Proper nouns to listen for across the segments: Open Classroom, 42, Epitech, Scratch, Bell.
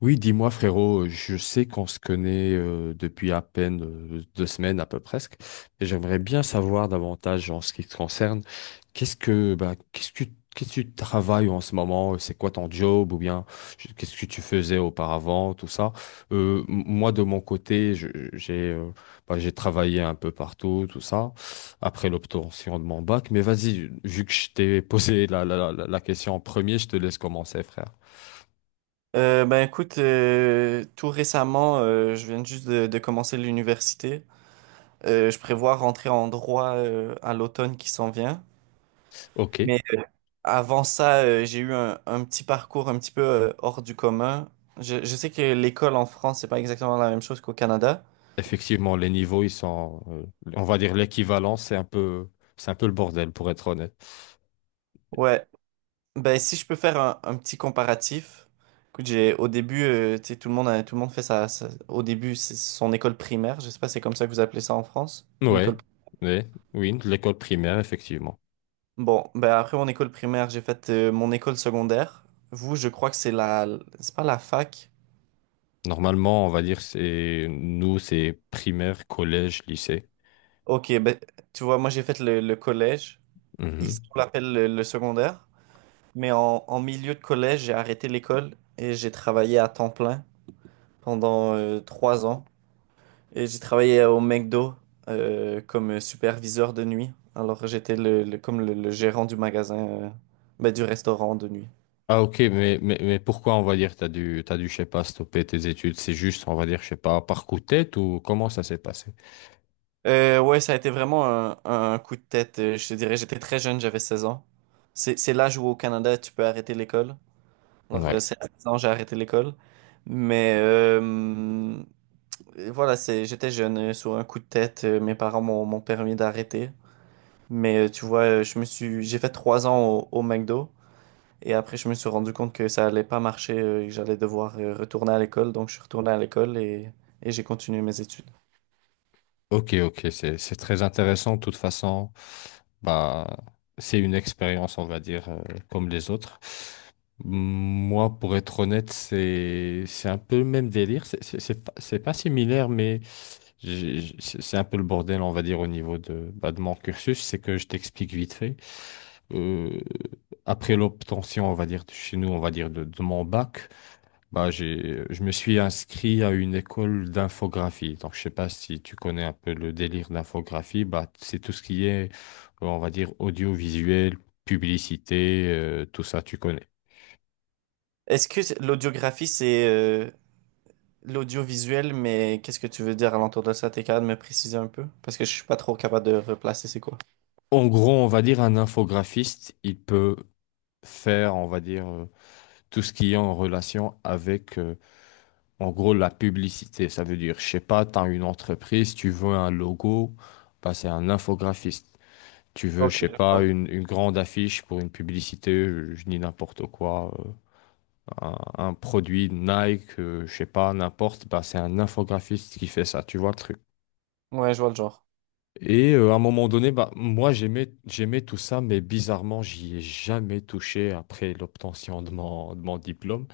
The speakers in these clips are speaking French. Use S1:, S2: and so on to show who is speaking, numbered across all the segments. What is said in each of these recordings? S1: Oui, dis-moi frérot, je sais qu'on se connaît depuis à peine deux semaines à peu presque, et j'aimerais bien savoir davantage en ce qui te concerne. Qu'est-ce que bah, qu'est-ce que qu'est-ce que tu travailles en ce moment? C'est quoi ton job ou bien qu'est-ce que tu faisais auparavant, tout ça? Moi de mon côté, j'ai bah, j'ai travaillé un peu partout, tout ça, après l'obtention de mon bac. Mais vas-y, vu que je t'ai posé la question en premier, je te laisse commencer, frère.
S2: Ben écoute, tout récemment, je viens juste de commencer l'université. Je prévois rentrer en droit à l'automne qui s'en vient.
S1: Ok.
S2: Mais avant ça, j'ai eu un petit parcours un petit peu hors du commun. Je sais que l'école en France, c'est pas exactement la même chose qu'au Canada.
S1: Effectivement, les niveaux, ils sont, on va dire l'équivalent, c'est un peu le bordel, pour être honnête.
S2: Ouais, ben si je peux faire un petit comparatif. Écoute, j'ai au début, tu sais, tout le monde fait ça. Au début, c'est son école primaire. Je sais pas, c'est comme ça que vous appelez ça en France, une
S1: Ouais,
S2: école primaire.
S1: ouais, oui, de l'école primaire, effectivement.
S2: Bon, ben après mon école primaire, j'ai fait mon école secondaire. Vous, je crois que c'est pas la fac.
S1: Normalement, on va dire, c'est, nous, c'est primaire, collège, lycée.
S2: Ok, ben tu vois, moi j'ai fait le collège. Ici,
S1: Mhm.
S2: on l'appelle le secondaire. Mais en milieu de collège, j'ai arrêté l'école et j'ai travaillé à temps plein pendant 3 ans. Et j'ai travaillé au McDo comme superviseur de nuit. Alors j'étais comme le gérant du magasin, ben, du restaurant de nuit.
S1: Ah, ok, mais pourquoi, on va dire, t'as dû, je sais pas, stopper tes études? C'est juste, on va dire, je sais pas, par coup de tête ou comment ça s'est passé?
S2: Ouais, ça a été vraiment un coup de tête. Je te dirais, j'étais très jeune, j'avais 16 ans. C'est l'âge où au Canada, tu peux arrêter l'école. Alors,
S1: Ouais.
S2: c'est à 16 ans, j'ai arrêté l'école. Mais voilà, c'est, j'étais jeune, sur un coup de tête, mes parents m'ont permis d'arrêter. Mais tu vois, j'ai fait 3 ans au McDo. Et après, je me suis rendu compte que ça allait pas marcher, et que j'allais devoir retourner à l'école. Donc, je suis retourné à l'école et j'ai continué mes études.
S1: Ok, ok, c'est très intéressant. De toute façon, bah, c'est une expérience, on va dire, comme les autres. Moi, pour être honnête, c'est un peu le même délire. C'est pas, c'est pas similaire, mais c'est un peu le bordel, on va dire, au niveau de, bah, de mon cursus. C'est que je t'explique vite fait. Euh, Après l'obtention, on va dire, de chez nous, on va dire, de mon bac. Bah, j'ai, je me suis inscrit à une école d'infographie. Donc, je sais pas si tu connais un peu le délire d'infographie. Bah, c'est tout ce qui est, on va dire, audiovisuel, publicité, tout ça, tu connais.
S2: L'audiographie, l'audiovisuel, mais qu'est-ce que tu veux dire à l'entour de ça? T'es capable de me préciser un peu? Parce que je suis pas trop capable de replacer c'est quoi.
S1: En gros, on va dire un infographiste, il peut faire, on va dire, tout ce qui est en relation avec, en gros, la publicité. Ça veut dire, je sais pas, tu as une entreprise, tu veux un logo, bah, c'est un infographiste. Tu veux,
S2: Ok,
S1: je sais
S2: je
S1: pas,
S2: vois.
S1: une grande affiche pour une publicité, je dis n'importe quoi, un produit Nike, je sais pas, n'importe, bah, c'est un infographiste qui fait ça, tu vois le truc.
S2: Ouais, je vois le genre.
S1: Et à un moment donné, bah, moi j'aimais tout ça, mais bizarrement, j'y ai jamais touché après l'obtention de mon diplôme.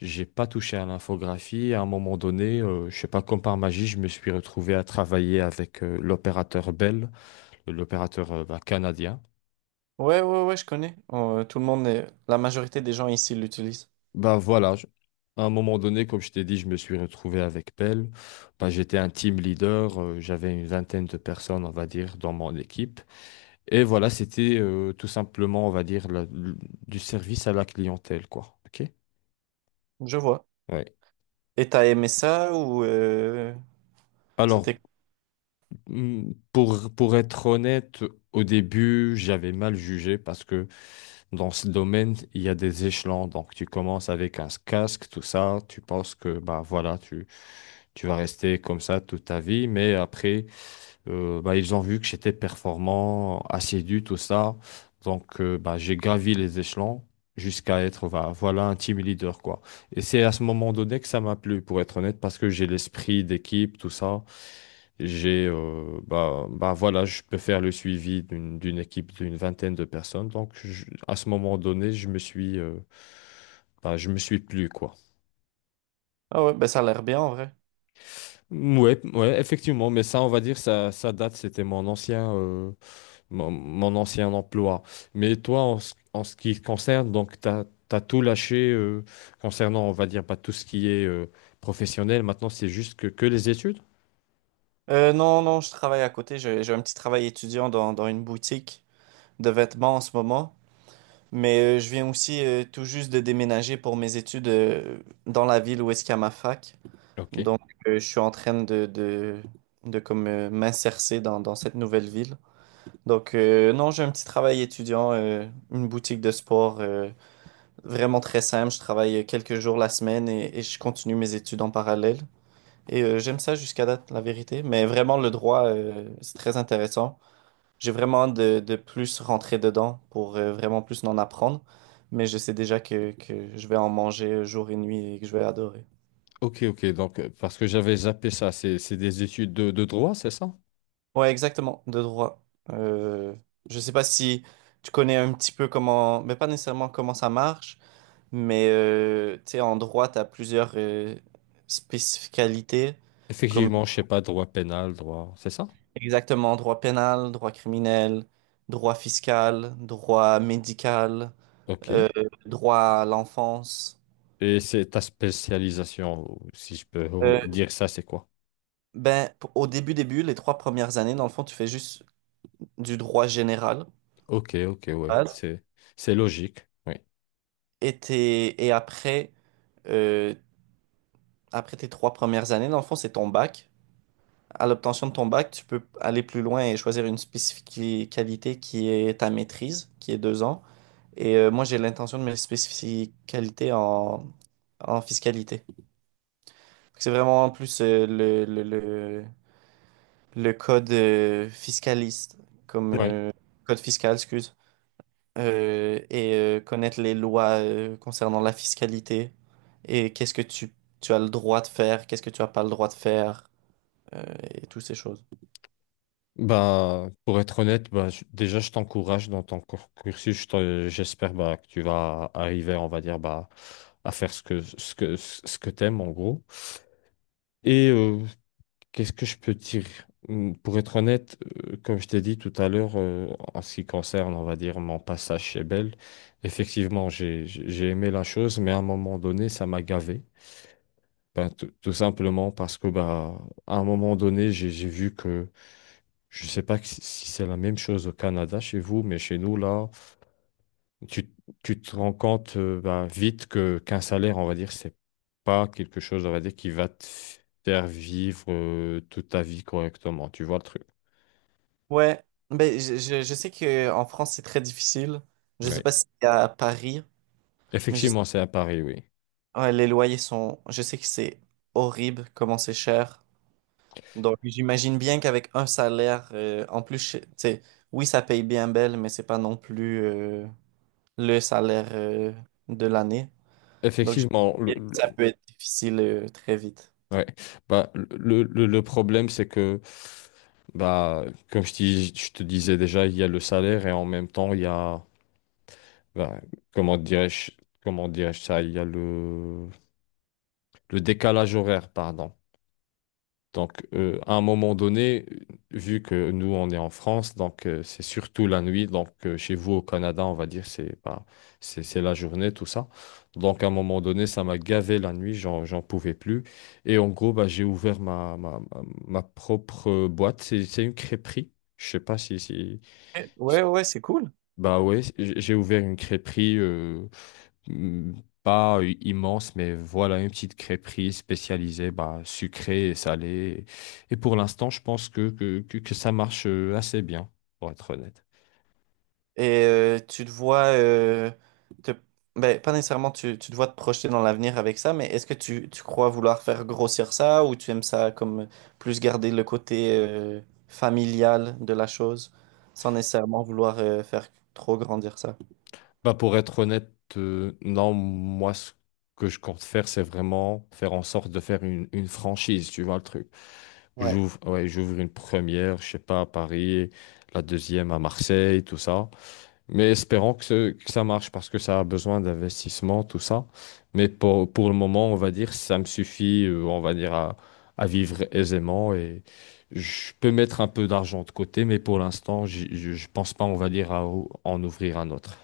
S1: J'ai pas touché à l'infographie. À un moment donné, je sais pas, comme par magie, je me suis retrouvé à travailler avec l'opérateur Bell, l'opérateur bah, canadien.
S2: Ouais, ouais, ouais, je connais. Tout le monde, la majorité des gens ici l'utilisent.
S1: Ben voilà, à un moment donné, comme je t'ai dit, je me suis retrouvé avec Pell. Ben, j'étais un team leader, j'avais une vingtaine de personnes, on va dire, dans mon équipe. Et voilà, c'était tout simplement, on va dire, du service à la clientèle, quoi. OK?
S2: Je vois.
S1: Ouais.
S2: Et t'as aimé ça
S1: Alors,
S2: c'était...
S1: pour être honnête, au début, j'avais mal jugé parce que dans ce domaine, il y a des échelons. Donc, tu commences avec un casque, tout ça. Tu penses que, bah voilà, tu vas rester comme ça toute ta vie. Mais après, bah, ils ont vu que j'étais performant, assidu, tout ça. Donc, bah, j'ai gravi les échelons jusqu'à être, bah, voilà, un team leader, quoi. Et c'est à ce moment donné que ça m'a plu, pour être honnête, parce que j'ai l'esprit d'équipe, tout ça. J'ai, voilà, je peux faire le suivi d'une, d'une équipe d'une vingtaine de personnes. Donc, à ce moment donné, je me suis, bah, je me suis plu, quoi.
S2: Ah ouais, ben ça a l'air bien en vrai.
S1: Ouais, ouais, effectivement, mais ça, on va dire, ça date, c'était mon ancien. Mon, mon ancien emploi. Mais toi, ce en ce qui concerne, donc, tu as, tout lâché concernant, on va dire, pas tout ce qui est professionnel. Maintenant, c'est juste que les études?
S2: Non, non, je travaille à côté. J'ai un petit travail étudiant dans une boutique de vêtements en ce moment. Mais je viens aussi tout juste de déménager pour mes études dans la ville où est-ce qu'il y a ma fac.
S1: Ok.
S2: Donc, je suis en train de comme m'insercer dans cette nouvelle ville. Donc, non, j'ai un petit travail étudiant, une boutique de sport vraiment très simple. Je travaille quelques jours la semaine et je continue mes études en parallèle. Et j'aime ça jusqu'à date, la vérité. Mais vraiment, le droit, c'est très intéressant. J'ai vraiment hâte de plus rentrer dedans pour vraiment plus en apprendre. Mais je sais déjà que je vais en manger jour et nuit et que je vais adorer.
S1: Ok, ok. Donc, parce que j'avais zappé ça, c'est des études de droit, c'est ça?
S2: Ouais, exactement, de droit. Euh, je sais pas si tu connais un petit peu comment, mais pas nécessairement comment ça marche, mais tu sais, en droit, tu as plusieurs spécificalités, comme
S1: Effectivement, je sais pas, droit pénal, droit, c'est ça?
S2: exactement droit pénal, droit criminel, droit fiscal, droit médical,
S1: Ok.
S2: euh, droit à l'enfance.
S1: Et c'est ta spécialisation, ou si je peux
S2: Euh,
S1: dire ça, c'est quoi?
S2: Au début, début, les 3 premières années, dans le fond, tu fais juste du droit général.
S1: Ok, ok, ouais.
S2: Base.
S1: C'est logique.
S2: Et après, euh, après tes 3 premières années, dans le fond, c'est ton bac. À l'obtention de ton bac, tu peux aller plus loin et choisir une spécificalité qui est ta maîtrise, qui est 2 ans. Et moi, j'ai l'intention de mes spécificalités en fiscalité. C'est vraiment plus le code fiscaliste, comme
S1: Oui.
S2: code fiscal, excuse. Connaître les lois concernant la fiscalité et tu as le droit de faire, qu'est-ce que tu n'as pas le droit de faire, euh, et toutes ces choses.
S1: Bah, pour être honnête, bah, déjà, je t'encourage dans ton cursus. J'espère bah, que tu vas arriver, on va dire, bah, à faire ce que t'aimes, en gros. Et qu'est-ce que je peux dire? Pour être honnête, comme je t'ai dit tout à l'heure, en ce qui concerne, on va dire, mon passage chez Bell, effectivement, j'ai, j'ai aimé la chose, mais à un moment donné, ça m'a gavé. Ben, tout simplement parce que, bah, à un moment donné, j'ai vu que je ne sais pas si c'est la même chose au Canada chez vous, mais chez nous, là, tu, tu te rends compte ben, vite que qu'un salaire, on va dire, c'est pas quelque chose, on va dire, qui va te faire vivre toute ta vie correctement. Tu vois le truc.
S2: Ouais, ben, je sais qu'en France, c'est très difficile. Je sais
S1: Ouais.
S2: pas si c'est à Paris, mais je sais,
S1: Effectivement, c'est à Paris, oui.
S2: ouais, les loyers sont... Je sais que c'est horrible comment c'est cher. Donc, j'imagine bien qu'avec un salaire, en plus, tu sais, oui, ça paye bien belle, mais c'est pas non plus le salaire de l'année. Donc,
S1: Effectivement,
S2: j'imagine que ça peut être difficile très vite.
S1: ouais. Bah, le problème, c'est que, bah, comme je te disais déjà, il y a le salaire et en même temps, il y a, bah, comment dirais-je, comment dirais-je ça, il y a le le décalage horaire, pardon. Donc, à un moment donné, vu que nous, on est en France, donc c'est surtout la nuit. Donc, chez vous au Canada, on va dire, c'est pas, c'est la journée, tout ça. Donc, à un moment donné, ça m'a gavé la nuit, j'en, j'en pouvais plus. Et en gros, bah, j'ai ouvert ma propre boîte. C'est une crêperie. Je sais pas si,
S2: Eh,
S1: si-
S2: ouais, ouais, c'est cool.
S1: Bah ouais, j'ai ouvert une crêperie. Hmm, Pas immense, mais voilà, une petite crêperie spécialisée, bah, sucrée et salée. Et pour l'instant, je pense que ça marche assez bien, pour être honnête.
S2: Et tu te vois, te- ben, pas nécessairement tu te vois te projeter dans l'avenir avec ça, mais est-ce que tu crois vouloir faire grossir ça ou tu aimes ça comme plus garder le côté familial de la chose sans nécessairement vouloir faire trop grandir ça?
S1: Bah, pour être honnête, non, moi, ce que je compte faire, c'est vraiment faire en sorte de faire une franchise, tu vois le truc.
S2: Ouais.
S1: J'ouvre une première, je sais pas, à Paris, la deuxième à Marseille, tout ça. Mais espérons que, que ça marche parce que ça a besoin d'investissement, tout ça. Mais pour le moment, on va dire, ça me suffit, on va dire, à vivre aisément et je peux mettre un peu d'argent de côté, mais pour l'instant, je pense pas, on va dire, à en ouvrir un autre.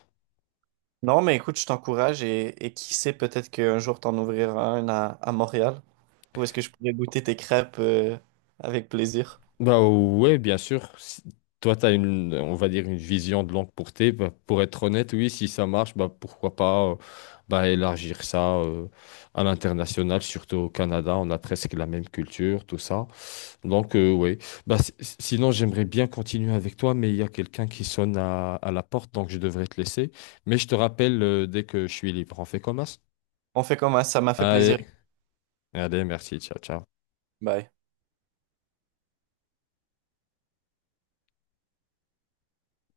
S2: Non, mais écoute, je t'encourage et qui sait, peut-être qu'un jour t'en ouvriras un à Montréal ou est-ce que je pourrais goûter tes crêpes avec plaisir?
S1: Bah ouais, bien sûr. Si- Toi, tu as une, on va dire, une vision de longue portée. Bah, pour être honnête, oui, si ça marche, bah pourquoi pas bah, élargir ça à l'international, surtout au Canada, on a presque la même culture, tout ça. Donc, ouais. Bah, sinon, j'aimerais bien continuer avec toi, mais il y a quelqu'un qui sonne à la porte, donc je devrais te laisser. Mais je te rappelle, dès que je suis libre, on fait comme ça.
S2: On fait comme ça m'a fait plaisir.
S1: Allez, allez, merci, ciao, ciao.
S2: Bye.